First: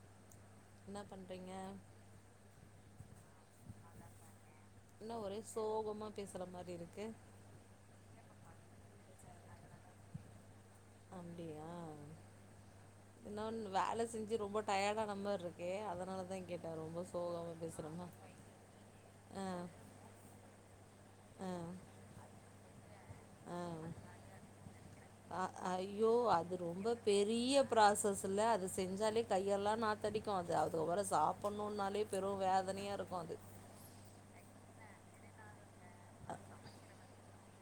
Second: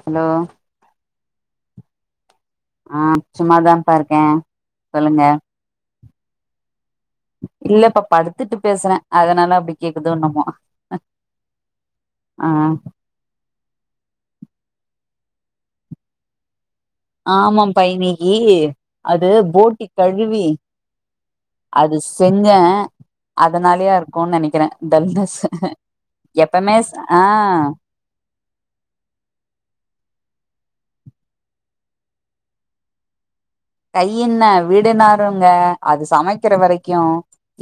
Hello என்ன பண்றீங்க ஆஹ் சும்மாதான்ப்பாருக்க என்ன சொல்லுங்க ஒரே சோகமா பேசுற மாரி இருக்கு இல்லப்பா படுத்துட்டு பேசற அதனால அப்டி கேக்குதோ எண்ணமோ அப்டியா ஆஹ் இன்னொன்னு வேல செஞ்சு ரொம்ப டயாடான மாரி இருக்கு அதனாலதா கேட்ட ஆமாம்பா இன்னைக்கி அது ஆ போட்டி கழுவி அது செஞ்ச அஹ் டல்னஸ் அஹ ஐயோ அது எப்பமே ரொம்போ ஆ பெரிய ப்ராசஸ் இல்ல அது செஞ்சாலே கையெல்லா நாத்தடிக்கு அது அது வேற சாப்புன்ணுனாலே பெரு வேதனையாருக்கு அது கையென்ன வீடே நாறுங்க அது சமைக்கிற வரைக்கு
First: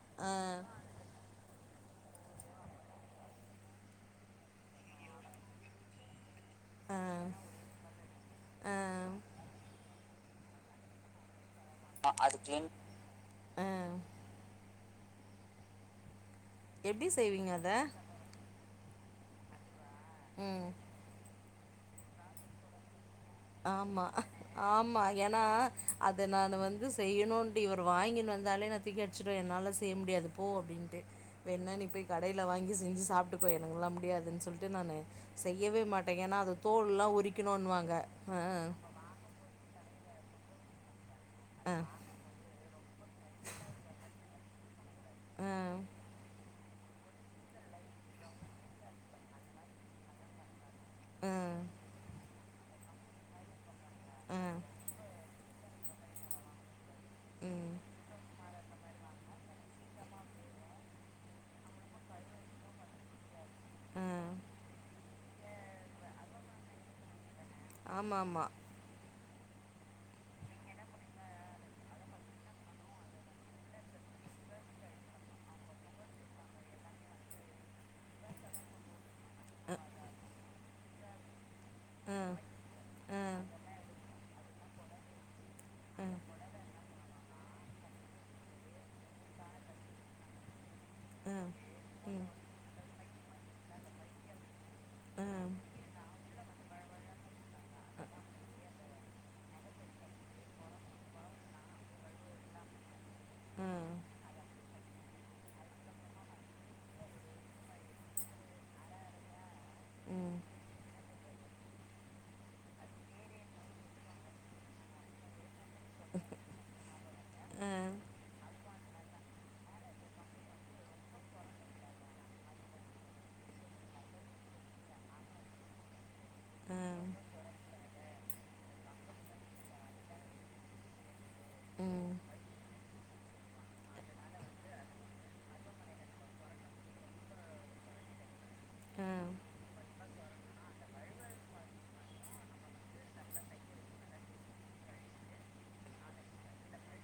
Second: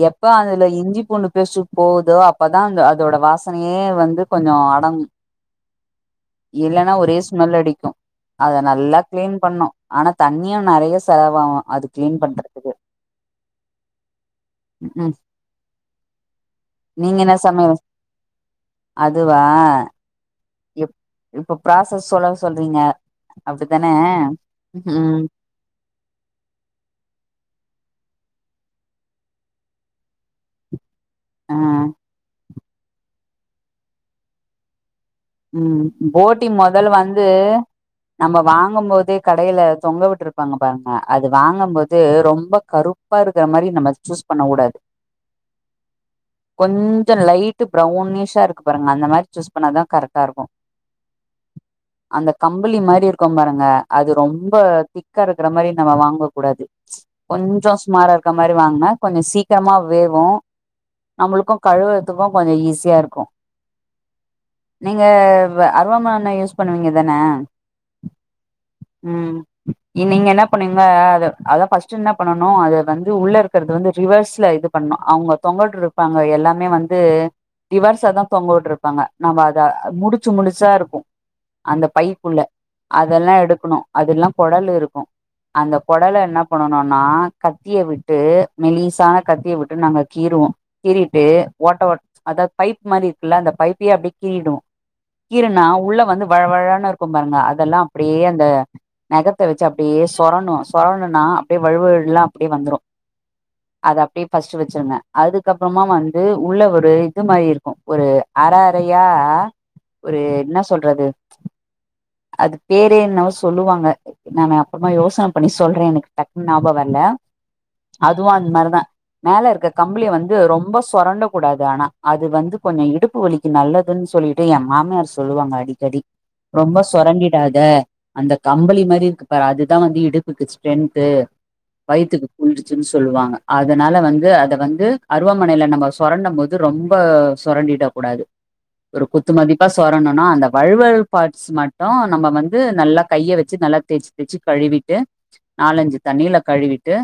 எப்ப ஆ அதுல இஞ்சி பூண்டு பேஸ்டு போதோ அப்பதா அத அதோட வாசனயே வந்து கொஞ்சௌ அடங்கு இல்லனா ஆ ஒரே ஸ்மெல் அடிக்கு அத ஆ நல்லா க்ளீன் பண்ணு ஆனா தண்ணியு நெறயா செலவாவு ஆஹ் உம் ம் எப்டி நீங்க என்ன செய்வீங்க அத சமையல் அதுவா ம் இப் இப்ப ப்ராசஸ் சொல்ல சொல்றீங்க அப்டித்தானே ஆமா ஆமா ம் ஏனா அத நானு வந்து செய்யணூன்ட்டு இவர் வாங்கி வந்தாலே நா தூக்கி அடிச்சிடுவ என்னால செய்ய முடியாது போ அப்படின்ட்டு ஆ வேண்ணா நீ போய் கடைல வாங்கி செஞ்சு சாப்பிட்டுக்கோ எனக்கெல்லா முடியாதுனு சொல்ட்டு நானு ம் செய்யவே மாட்டேங்க ஏனா போட்டி அது மொதல் தோல்லுலா வந்து உரிக்கணுன்னுவாங்க நம்ம வாங்கும் போதே கடைல தொங்க விட்டு இருப்பாங்க பாருங்க அது அ, வாங்கம்போது ரொம்ப கருப்பா இருக்குற மாரி நம்ம சூஸ் பண்ண கூடாது அ, கொஞ்சொ லைட்டு ப்ரௌனிஷா இருக்கு பாருங்க அந்த மாரி சூஸ் பண்ணாதா கரெக்ட் டா இருக்கு ஹ்ம் இந்த கம்புளி மாரி இருக்கும் பாருங்க அது அ, ரொம்ப திக்காருக் க்குற மாரி நம்ம வாங்க கூடாது கொஞ்சொ ம், சுமாரா இருக்க மாரி வாங்குனா கொஞ்சொ சீக்கிரமா வேவு நம்மளுக்கும் கழுவுறதுக்கு கொஞ்சொ ஈஸியா இருக்கு ஹ் நீங்க வ அருவாமண யூஸ் பண்ணுவீங்க தானே ஆமா ஆமா ம் இன் நீங்க என்ன பண்ணீங்க அத அத ஃபஸ்ட் என்ன பண்ணனு அத வந்து உள்ள இருக்கிறது வந்து ரிவர்ஸ்ல இது பண்ணனு அவங்க தொங்கொட்டுருப்பாங்க எல்லாமே வந்து ரிவர்ஸ்ஸதா தொங்கவுட்டுருப்பாங்க நம்ம தா முடிச்சு முடிச்சா இருக்கு அந்த அ, பைக்குள்ள அ, அதெல்லா எடுக்கணு அதெல்லா கொடல் க்கு அந்த அ, கொடல என்ன பண்ணணுனா கத்திய விட்டு மெலிசான கத்திய விட்டு நாங்க கீறுவோ கீறிட்டு அ, ஓட்ட ஓட் ம், அதா பைப் மாறி இருக்குல்ல அந்த பைப்பிய அப்டி கீறுடுவோ அ, அ, கீறுனா உள்ள வந்து வழவழனு இருக்கு பாருங்க அதெல்லா அப்டியே அந்த நெகத்த வச்சு அப்படியே சொரணும் சொரணுனா அப்படியே வழுவுகளா அப்படியே வந்துடு அது அப்டியே ஃபஸ் ச்சு வச்சிருங்க அதுக்கப்பறமா வந்து உள்ள ஒரு இது மாரி இருக்கு ஒரு அற றையா ஒரு ம், என்ன சொல்றது அது பேரெ என்னவோ சொல்லுவாங்க நான அப்பறமா யோசன பண்ணி சொல் சொல்றே எனக்கு டக்குன் நாபம் வர்ல அ, அ, ம், அதுவு அந் மாரிதா மேல இருக்க கம்பளிய வந்து ரொம்ப சொரண்ட கூடாது ஆனா அது வந்து கொஞ்ச இடுப்பு வலிக் கு நல்லதுன்னு சொல்லிட்டு எ மாமியார் சொல்லுவாங்க அடிக்கடி ரொம்ப அ, சொரண்டிடாத அந்த கம்பளி மாரி இருக்குப்பாரு அதுதா வந்து இடுப்புக்கு ஸ்ட்ரென்த்து ம், வயித்துக்கு குளிர்ச்சு தின் சொல்லுவாங்க அதனால வந்து அத வந்து அருவாமனையில நம்ம சொரண்டம்போது ரொம்ப சுரண்டிட கூடாது ஒரு குத்துமதிப்பா சொரணனு அந்த வழுவல் பார்ட்ஸ் மட்டு நம்ம வந்து நல்லா கைய வச்சு நல்லா தேய்ச்சு தேச்சு கழுவிட்டு நாலஞ்சு தண்ணியில கழுவிட்டு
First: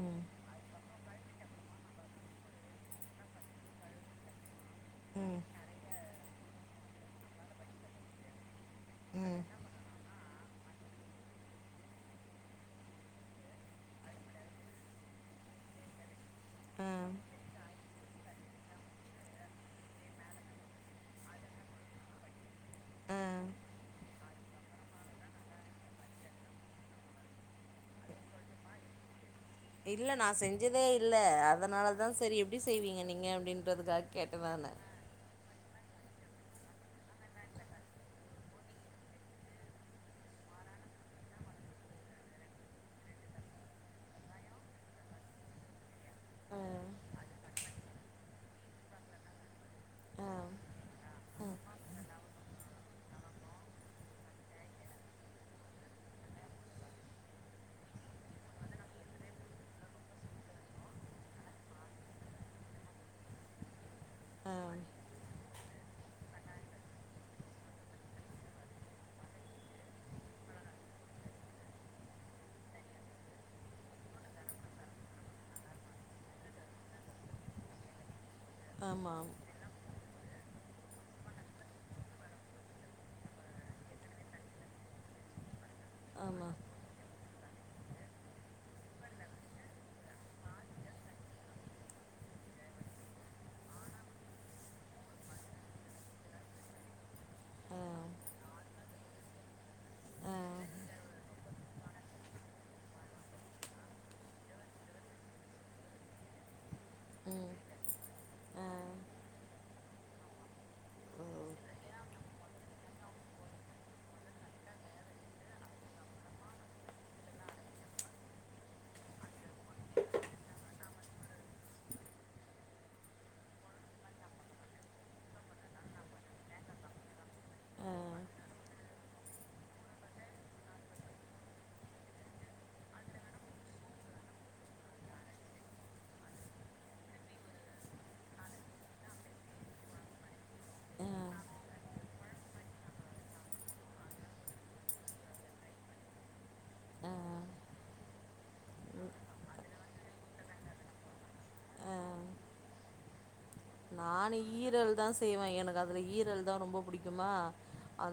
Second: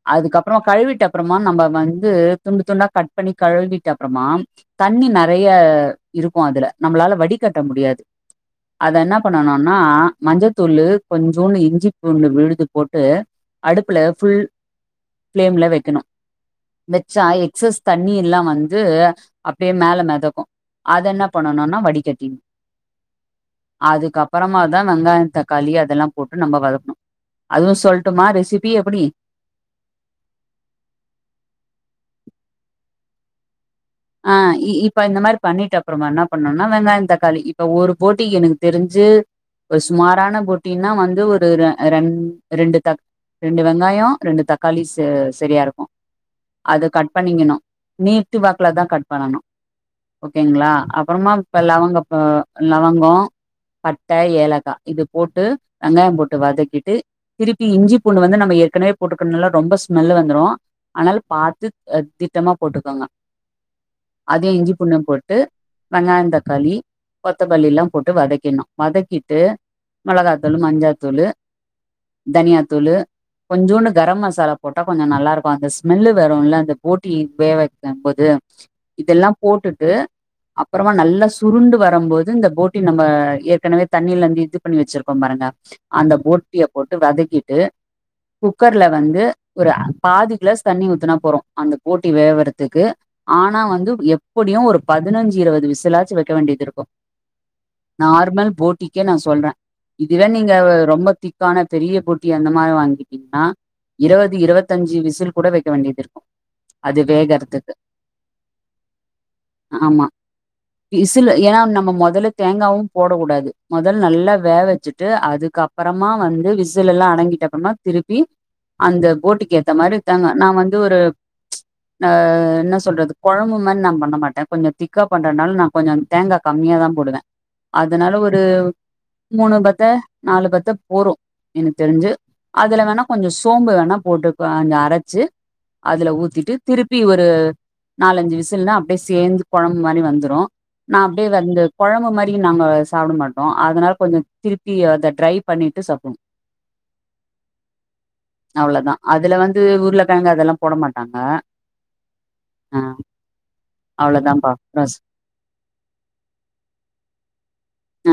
ம். அதுக்கப்பறமா கழுவிட்ட அப்பறமா நம்ப வந்து துண்டு துண்டா கட் பண்ணி கழுவிட்டப்பறமா தண்ணி ந ம் றைய இருக்கு அதுல நம்மளால வடிகட்ட முடியாது அத என்ன ம் பண்ணனுனா மஞ்சத்தூள் கொஞ்சூண்டு இஞ்சி பூண்டு விழுது போட்டு அடுப்புல ஃபுல் பளேம்ல வெக்கணு ம் வெச்சா எக்ஸஸ் தண்ணி எல்லா வந்து அப்டியே மேல மெதக் தக்கு அதென்ன பண்ணனுனா வடி கட்டினு ம் அதுக்கப்பறமாதா வெங்காயோ தக்காளி அதெல்லா போட்டு நம்ப வதக்கணு அதுவு சொல்ட்டுமா ரெசிபி எப்பிடி இல்ல நா செஞ்சதே இல்ல அதனாலதா சரி எப்டி செய்வீங்க நீங்க அப்டினு ஆஹ் இ இப்ப இந்த மாரி பண்ணிடப் பொறமா என்ன பண்ணனோ வெங்காயோ தக்காளி இப்ப ஒரு போட்டிக்கு எனக்கு தெரிஞ்சு ஒரு சுமாரான போட்டின்னா வந்து ஒரு ரெ ரெண் ரெண்டு தக் ரெண்டு வெங்காயோ ரெண்டு தக்காளி செ செரியா இருக்கு ஆ அத கட் பண்ணிங்கணு நீட்டு வாக் குல தா கட் பண்ணணு ஆ ஓகேங்களா அப்புறமா இப்ப லவங்கொ ப லவங்கோ பட்ட ஏலக்கா இது போட்டு வெங்காயோ போட்டு வதக்கிட்டு திருப்பி இஞ்சி பூண்டு வந்து நம்ம ஏற்கனவே போற்றுக்கனால ரொம்ப ஸ்மெல் வந்துரு அதனால பாத்து அ திட்டமா போட்டுக்கோங்க அதே ஆ இஞ்சி புண்ணு போட்டு வெங்காய தக்காளி கொத்தமல்லிலா போட்டு வதக்கிட்னு வதக்கிட்டு மெளகாத்தூளு மஞ்சத்தூளு தனியாத்தூளு கொஞ்சோன்னு கரம் மசாலா போட்டா கொஞ்சோ நல்லாருக்கு அந்த ஸ்மெல்லு வருல அந்த போட்டி வேவக்கம்போது ஆமா இதெல்லா போட்டுட்டு அப்பறமா நல்லா சுருண்டு வரம்போது இந்த போட்டி நம்ம ஏற்கனவே தண்ணிலந்து இது பண்ணி வச்சிருக்கோம் பாருங்க அந்த ஆமா போட்டிய போட்டு வதக்கிட் டு குக்கர்ல வந்து ஒரு அ பாதி கிளாஸ் தண்ணி ஊத்துனா போறு அந்த போட்டி வேவறதுக்கு ஆனா வந்து எப்படியு ஒரு பதினஞ்சு இருவது விசிலாச்சு வைக்க வேண்டியதிருக்கு ஆ நார்மல் போட்டிக்கே நா சொல்ற இதுவே ஆ நீங்க அஹ் ரொம்ப திக்கான பெரிய போட்டி அந்த மாரி வாங்கிட்டீங்கன்னா இருவது இருவத்தஞ்சு விசில் கூட வைக்க வேண்டியதிருக்கு அது ம் வேகறதுக்கு ஆ ஆமா ஓ விசில் ஏனா நம்ம மொதல்ல தேங்காவு போட கூடாது மொதல் நல்லா வேவச்சுட்டு அதுக்கப்பறமா வந்து விசிலெல்லா அடங்கிட்டப்பறமா திருப்பி அந்த போட்டிக்கு ஏத்த மாரி தேங்கா நா வந்து ஒரு ஆஹ் என்ன சொல்றது கொழம்பு மாரி நா பண்ண மாட்ட கொஞ்சோ திக்கா பண்றனால நா கொஞ்சோ தேங்கா கம்மியாதா போடுவ ஆ அதனால ஒரு மூனு பத்த நாலு பத்த போறு எனக்கு தெரிஞ்சு அதுல வேணா கொஞ்சோ சோம்பு வேணா போட்டு கொஞ்சோ அரைச்சு அதுல ஊத்திட்டு திருப்பி ஒரு நாலஞ்சு விசுல்னா அப்டியே சேந்து கொழம்பு மாரி வந்துரு நா ஆ அப்டியே வந்து கொழம்பு மாரி நாங்கோ சாப்பிட மாட்டோ அதனால கொஞ்சோ திருப்பி அத ட்ரை பண்ணிட்டு சாப்டோனு ஆ அவ்ளோதா அதுல வந்து உருளக்கெழங்கு அதெல்லா போட மாட்டாங்க ஆ ஆ நானு அவ்ளோதான்ப்பா ப்ராஸ் ஈரல்தா செய்வ எனக்கு அதுல ஈரல்தா ரொம்ப புடிக்குமா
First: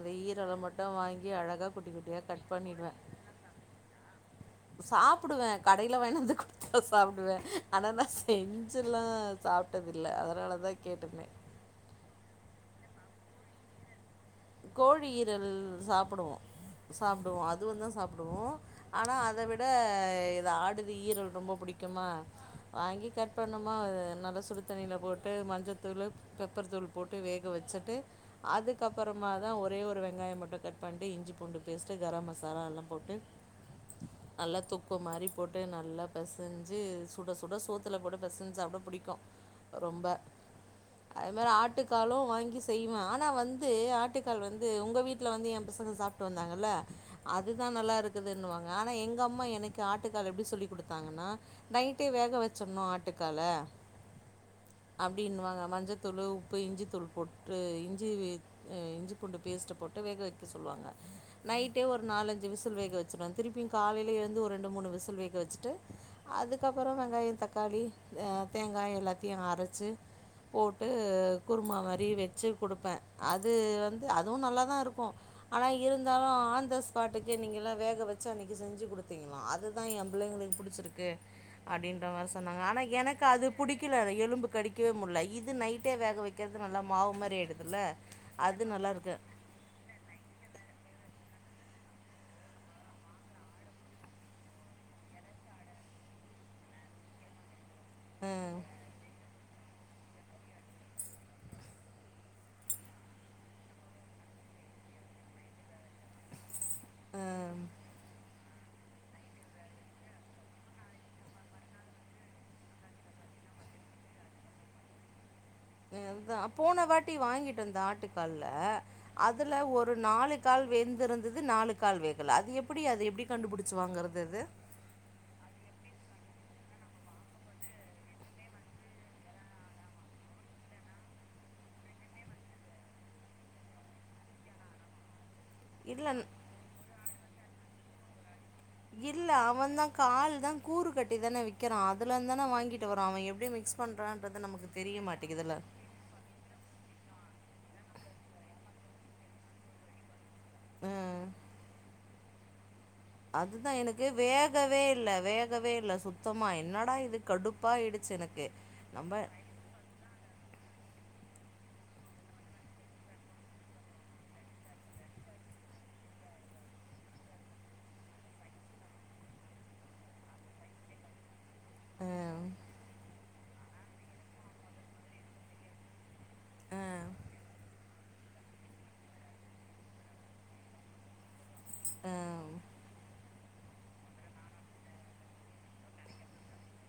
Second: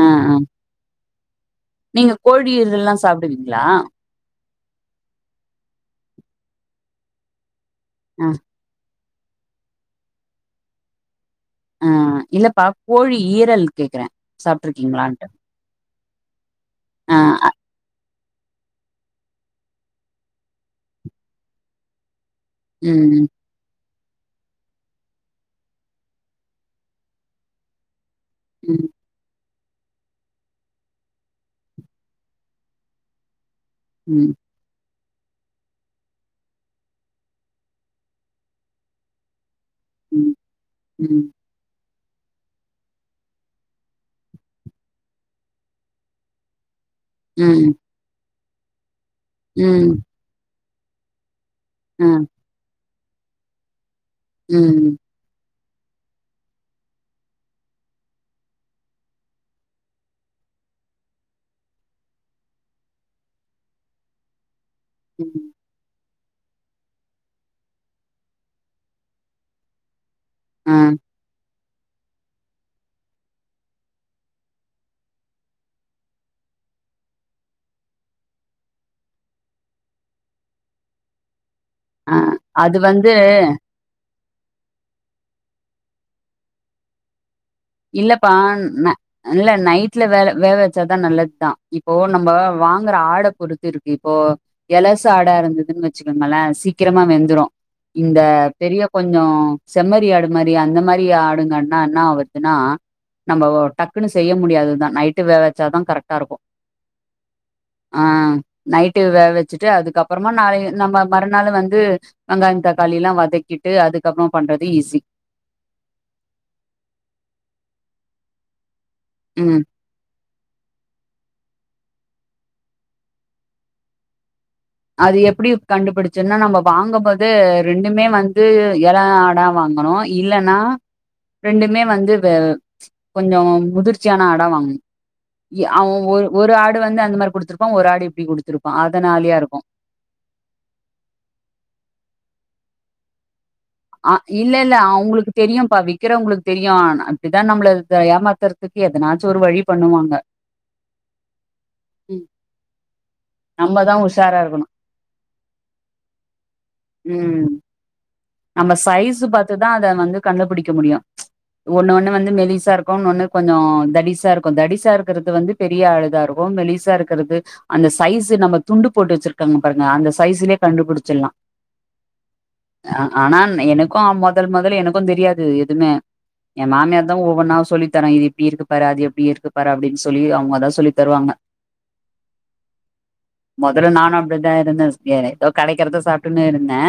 ஆ ஆ ஈரல மட்டு வாங்கி அழகா குட்டி நீங்க குட்டியா கட் கோழி ஈரல்லா சாப்டுவீங்களா சாப்டுவே கடைல வாங்கினு வந்து குடுத்தா சாப்புடுவே ஆனா நா ஆ செஞ்சு ல்லா சாப்ட்டதில்லா அதனாலதா கேட்டனே ஆ இல்லப்பா கோழி ஈரல் கேக்குறே கோழி சாப்ட்ருக்கீங்களான்ட்டு ஈரல் சாப்புடுவோ ஆ சாப்புடுவோ அ அதுவுந்தா சாப் டுவோ ஆனா அத விட இது ஆடுது ஈரல் ரொம்ப புடிக்குமா வாங்கி ம் கட் பண்ணமா அது நல்லா சுடு தண்ணில போட்டு மஞ்சத்துளு பெப்பர் தூள் போட்டு வேக வெச்சுட்டு ம் அதுக்கப்புற மா தா ஒரே ஒரு வெங்காயோ மட்டு கட் பண்ட்டு இஞ்ஜி பூண்டு பேஸ்ட்டு கரம் மசாலா எல்லா போட்டு ம் நல்லா தொக் கு மாரி போட்டு நல்லா பெசஞ்சி சுட சுட சோத்துல போட்டு பெசஞ்சி சாப்ட புடிக்கோ ரொம்ப ம் அதே ம் மாரி ஆட்டுக் காலோ வாங்கி செய்வே ஆனா வந்து து ஆட்டுக்கால் வந்து உங்க வீட்ல வந்து எம் பசங்க சாப்ட்டு வந்தாங்கல்ல அதுதா ம் நல்லா இருக்குது ன்ணுவாங்க ஆனா எ ங்கம்மா எனக்கு ம் ஆட்டுக்கால் எப்டி சொல்லி குடுத் தாங்கன்னா அ நைட்டே வேக வெச்சர்னு ஆ ட்டுக்கால ம் அப்டினுவாங்க மஞ்சத்தூளு உப்பு இஞ்சித்தூள் போட்டு இஞ்சி இஞ்சி பூண்டு பேஸ்ட் போட்டு வேக வக்க சொல்லுவாங்க நையிட்டே ஒரு நாலஞ்சு விசில் வேக வச்சுருவ திருப்பி காலைல எழுந்து ஒரு ரெண்டு மூனு விசில் வேக ம் வச்சுட்டு அதுக்கப்பறோ வெங்காயோ தக்காளி அ தேங்கா எல்லாத்தையு அரச்சு அ போட்டு குர்மா மாரி வெச்சு குடுப்பே அது வந்து அதுவு நல்லா தாருக்கு ஆனா இருந்தாலு ஆன் த ஸ்பாட்டுக்கு நீங்கல்லா வேக வச்சு அன்னைக்கு செஞ்சு கொடுத்தீங்களா அதுதா எ பிள்ளங்களுக்கு பிடிச்சிருக்கு அப்டின்ற அ மாரி சொன்னாங்க அது ஆனா வந்து எனக்கு அது புடிக்கல எலும் கடிக்கவே முடில இது நைட்டே வேக வக்கிறது நல்லா மாவு மாரி ஆயிடுதுல இல்லப்பா ந இல்ல நைட்ல வேல வேக வச்சதா நல்லதுதா இப்போ நம்ம வாங்குற ஆட பொறுத்து இருக்கு இப்போ எழசு ஆடா இருந்ததுன்னு வச்சுக்கோங்களன் சீக்கிரமா வெந்துரு இந்த அஹ் பெரிய கொஞ்சோ செம்மறி ஆடு மாரி அந்த மாரி ஆடுங்கன்னா ஏன்னா அவர் அனா நம்ம டக்குன்னு செய்ய முடியாதுதா நைட்டு வேக வச்சாதா கரெக்டாருக்கு அஹ் ஆ நைட்டு வேக வச்சுட்டு அதுக்கப்பறமா நாளை நம்ம மறுநாளு வந்து வெங்காயம் தக்காளில்லா வதக்கிட்டு அதுக்கப்பறோ பண்றது ஈஸி ம் அதா போன வாட்டி வாங்கிட்டு வந்த ஆட்டுக்கால்ல அதுல ம் ஒரு நாலு கால் வெந்திருந்தது நாலு கால் வேகல அது எப்டி அது எப்டி கண்டுபிடிச்சு வாங்கறது அது அது எப்டி கண்டுபிடிச்சுன்னா நம்ம வாங்கும்போது ரெண்டுமே வந்து எல ஆடா வாங்கணு இல்லன்னா ரெண்டுமே வந்து கொஞ்சோ முதிர்ச்சியான ஆடா வாங்கணு எ அவன் இல்ல ஒரு ஆடு வந்து அந்த மாரி குடுத்திருப்பான் ஒரு ஆடு எப்டி குடுத்துரு இல்ல அதனாலயாருக்கு அவன் தான் கால் தா கூறு கட்டி தானே விக்கிறான் அதுலந்து தானே வாங்கிட்டு வறோ அவன் எப்டி வி அ இல்ல இல்ல அவுங்களுக்கு தெரியு பா விக்கிறங்களுக்கு தெரியும் அ தா நம்மள ஏமாத்துறதுக்கு எதனாச்சு ஒரு வழி பண்ணுவாங்க ம் ம் அதுதா எனக்கு வேகவே இல்ல வேகவே இல்ல சுத்தமா என்னடா இது ம் கடுப்பாயிடுச்சு எனக் நம்ம சைசு பாத்துதா அத வந்து கண்டுபிடிக்க முடியு ஒண்ணு ஒண்ணு வந்து மெலிசா இருக்கும் ஒன்னொ ஒண்ணு கொஞ்சம் தடிசா இருக்கும் தடிசா இருக்கிறது வந்து பெரிய ஆடுதா இருக்கும் மெலிசா இருக்கிறது அந்த சைஸ் நம்ம துண்டு போட்டு வச்சிருக்காங்க பாருங்க அந்த சைஸ்லயே கண்டுபிடிச்சிடலா ஆ அ ஆனா எனக்கும் எமிதல் மொதல் எனக்கும் தெரியாது எதுவுமே என் ம், மாமியார்தா ஒவ்வொன்னா சொல்லி த்தாங்க இது இப்டி இருக்கு பாரு அது எப்டி இருக்கு பாரு அப்டின்னு சொல்லி அவங்கதா சொல்லி தருவாங்க ம், மொதல்ல நானும் அப்டிதா இருந்தே ஏ ஏதோ கெடைக்கிறத சாப்பிட்டுன்னு இருந்தே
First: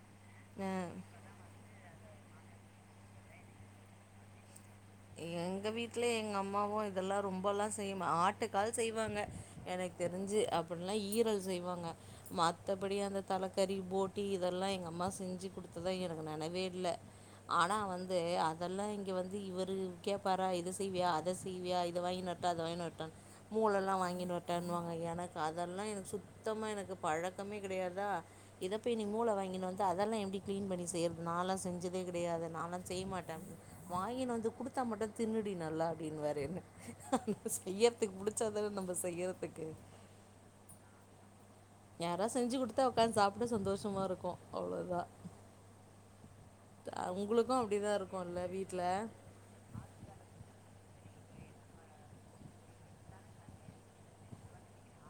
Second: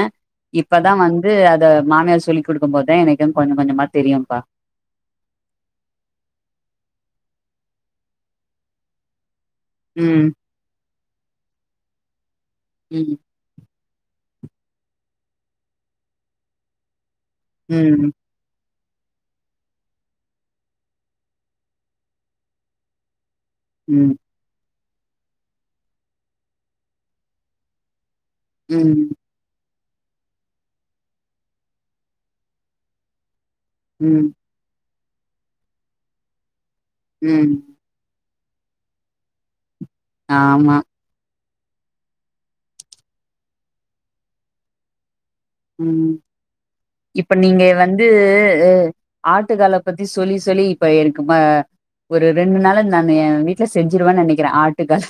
இப்பதா ம். வந்து அத மாமியார் சொல்லி குடுக்கும் போதுதா எனக்கும் கொஞ்சம் கொஞ்சமா தெரியும்பா எங்க வீடல எங்க அம்மாவும் இதெல்லா ரொம்பல்லா செய் ஆட்டுக்கால் செய்வாங்க எனக்கு ம் தெரிஞ்சு அப்படின்ல்லா ஈ ரல் செய்வாங்க மத்த படி ம் அந்த தலா கறி டீ இதெல்லா எங்கள் அம்மா செஞ்சு குடுத்துதா எனக்கு நெனைவே இல்ல ஆனா ம் வந்து அ தெல்லா இங்க வந்து இவர் து கேப்பாரா இத செய்வியா அத செய்வியா இத வாங்கினு வர்ட்டா அத வாங்கினு வர்ட்டா மூலெல்லா ம், வாங்கினு வர்ட்டான் னுவாங்க எனக்கு அதெல்லா எனக்கு சுத்தமாக எனக்கு பழக்கமே கிடையாதா இத போய் நீ ம், மூள வாங்கினு வ ந்து அதெல்லா எப்டி கிளீன் பண்ணி செய்யிறது நால்லா செஞ்சதே கெடையாது நால்லா செய்ய மாட்டே வாங்கினு ம், வந்து குடுத்தா மட்டு தின்னுடி நல்லா அப்படின்னுவாரு என்ன அந்த ம். செய்யறதுக்கு புடுச் சாதான நம்ம செய்யறதுக்கு ஆமா யாரா செஞ்சு குடுத்தா உக்காந்து சாப்பிட சந்தோஷமா இருக்கு அவ்ளோ தா உம் இப்ப உங்களுக்கும் நீங்க அப்படி தான் வந்து இருக்கும்ல உ வீட்டில் ஆட்டுகால பத்தி சொல்லி சொல்லி இப்ப எனக்கு ம ஒரு ரெண்டு நாள் நானு என் வீட்டுல செஞ்சிருவேன் நெனைக்கிறே ஆட்டுகால்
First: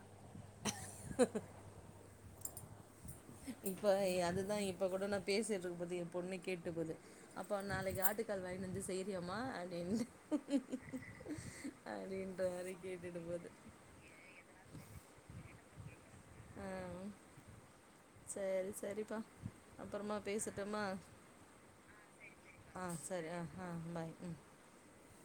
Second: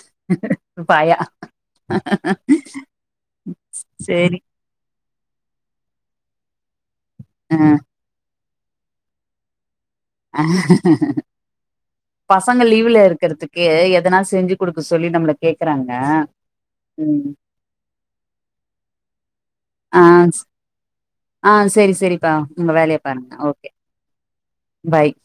பாயா ம் இப்ப அதுதா இப்ப கூட நா பேசிட்டு இருக்கு போது என் பொண்ணு கேட்டு போது அப்போ அ நாளைக்கு ஆட்டுக்கால் வ ந்து செய்யிரியம்மா அப்படின்ற பசங்க மாரி லீவுல கேட்டுட்டு போது இருக்கறத்துக்கு எதனா செஞ்சு குடுக்க சொல்லி நம்மள கே க்கறாங்க ஆ ம் சேரி சேரிப்பா ஆ, அப்புறமா பேசிட்டோமா ஆ சரி சரிப்பா உங்க ஆஹ் வேலைய சரி பாருங்க. அஹ் ஓகே. ஆஹ் பாய் உம் பாய்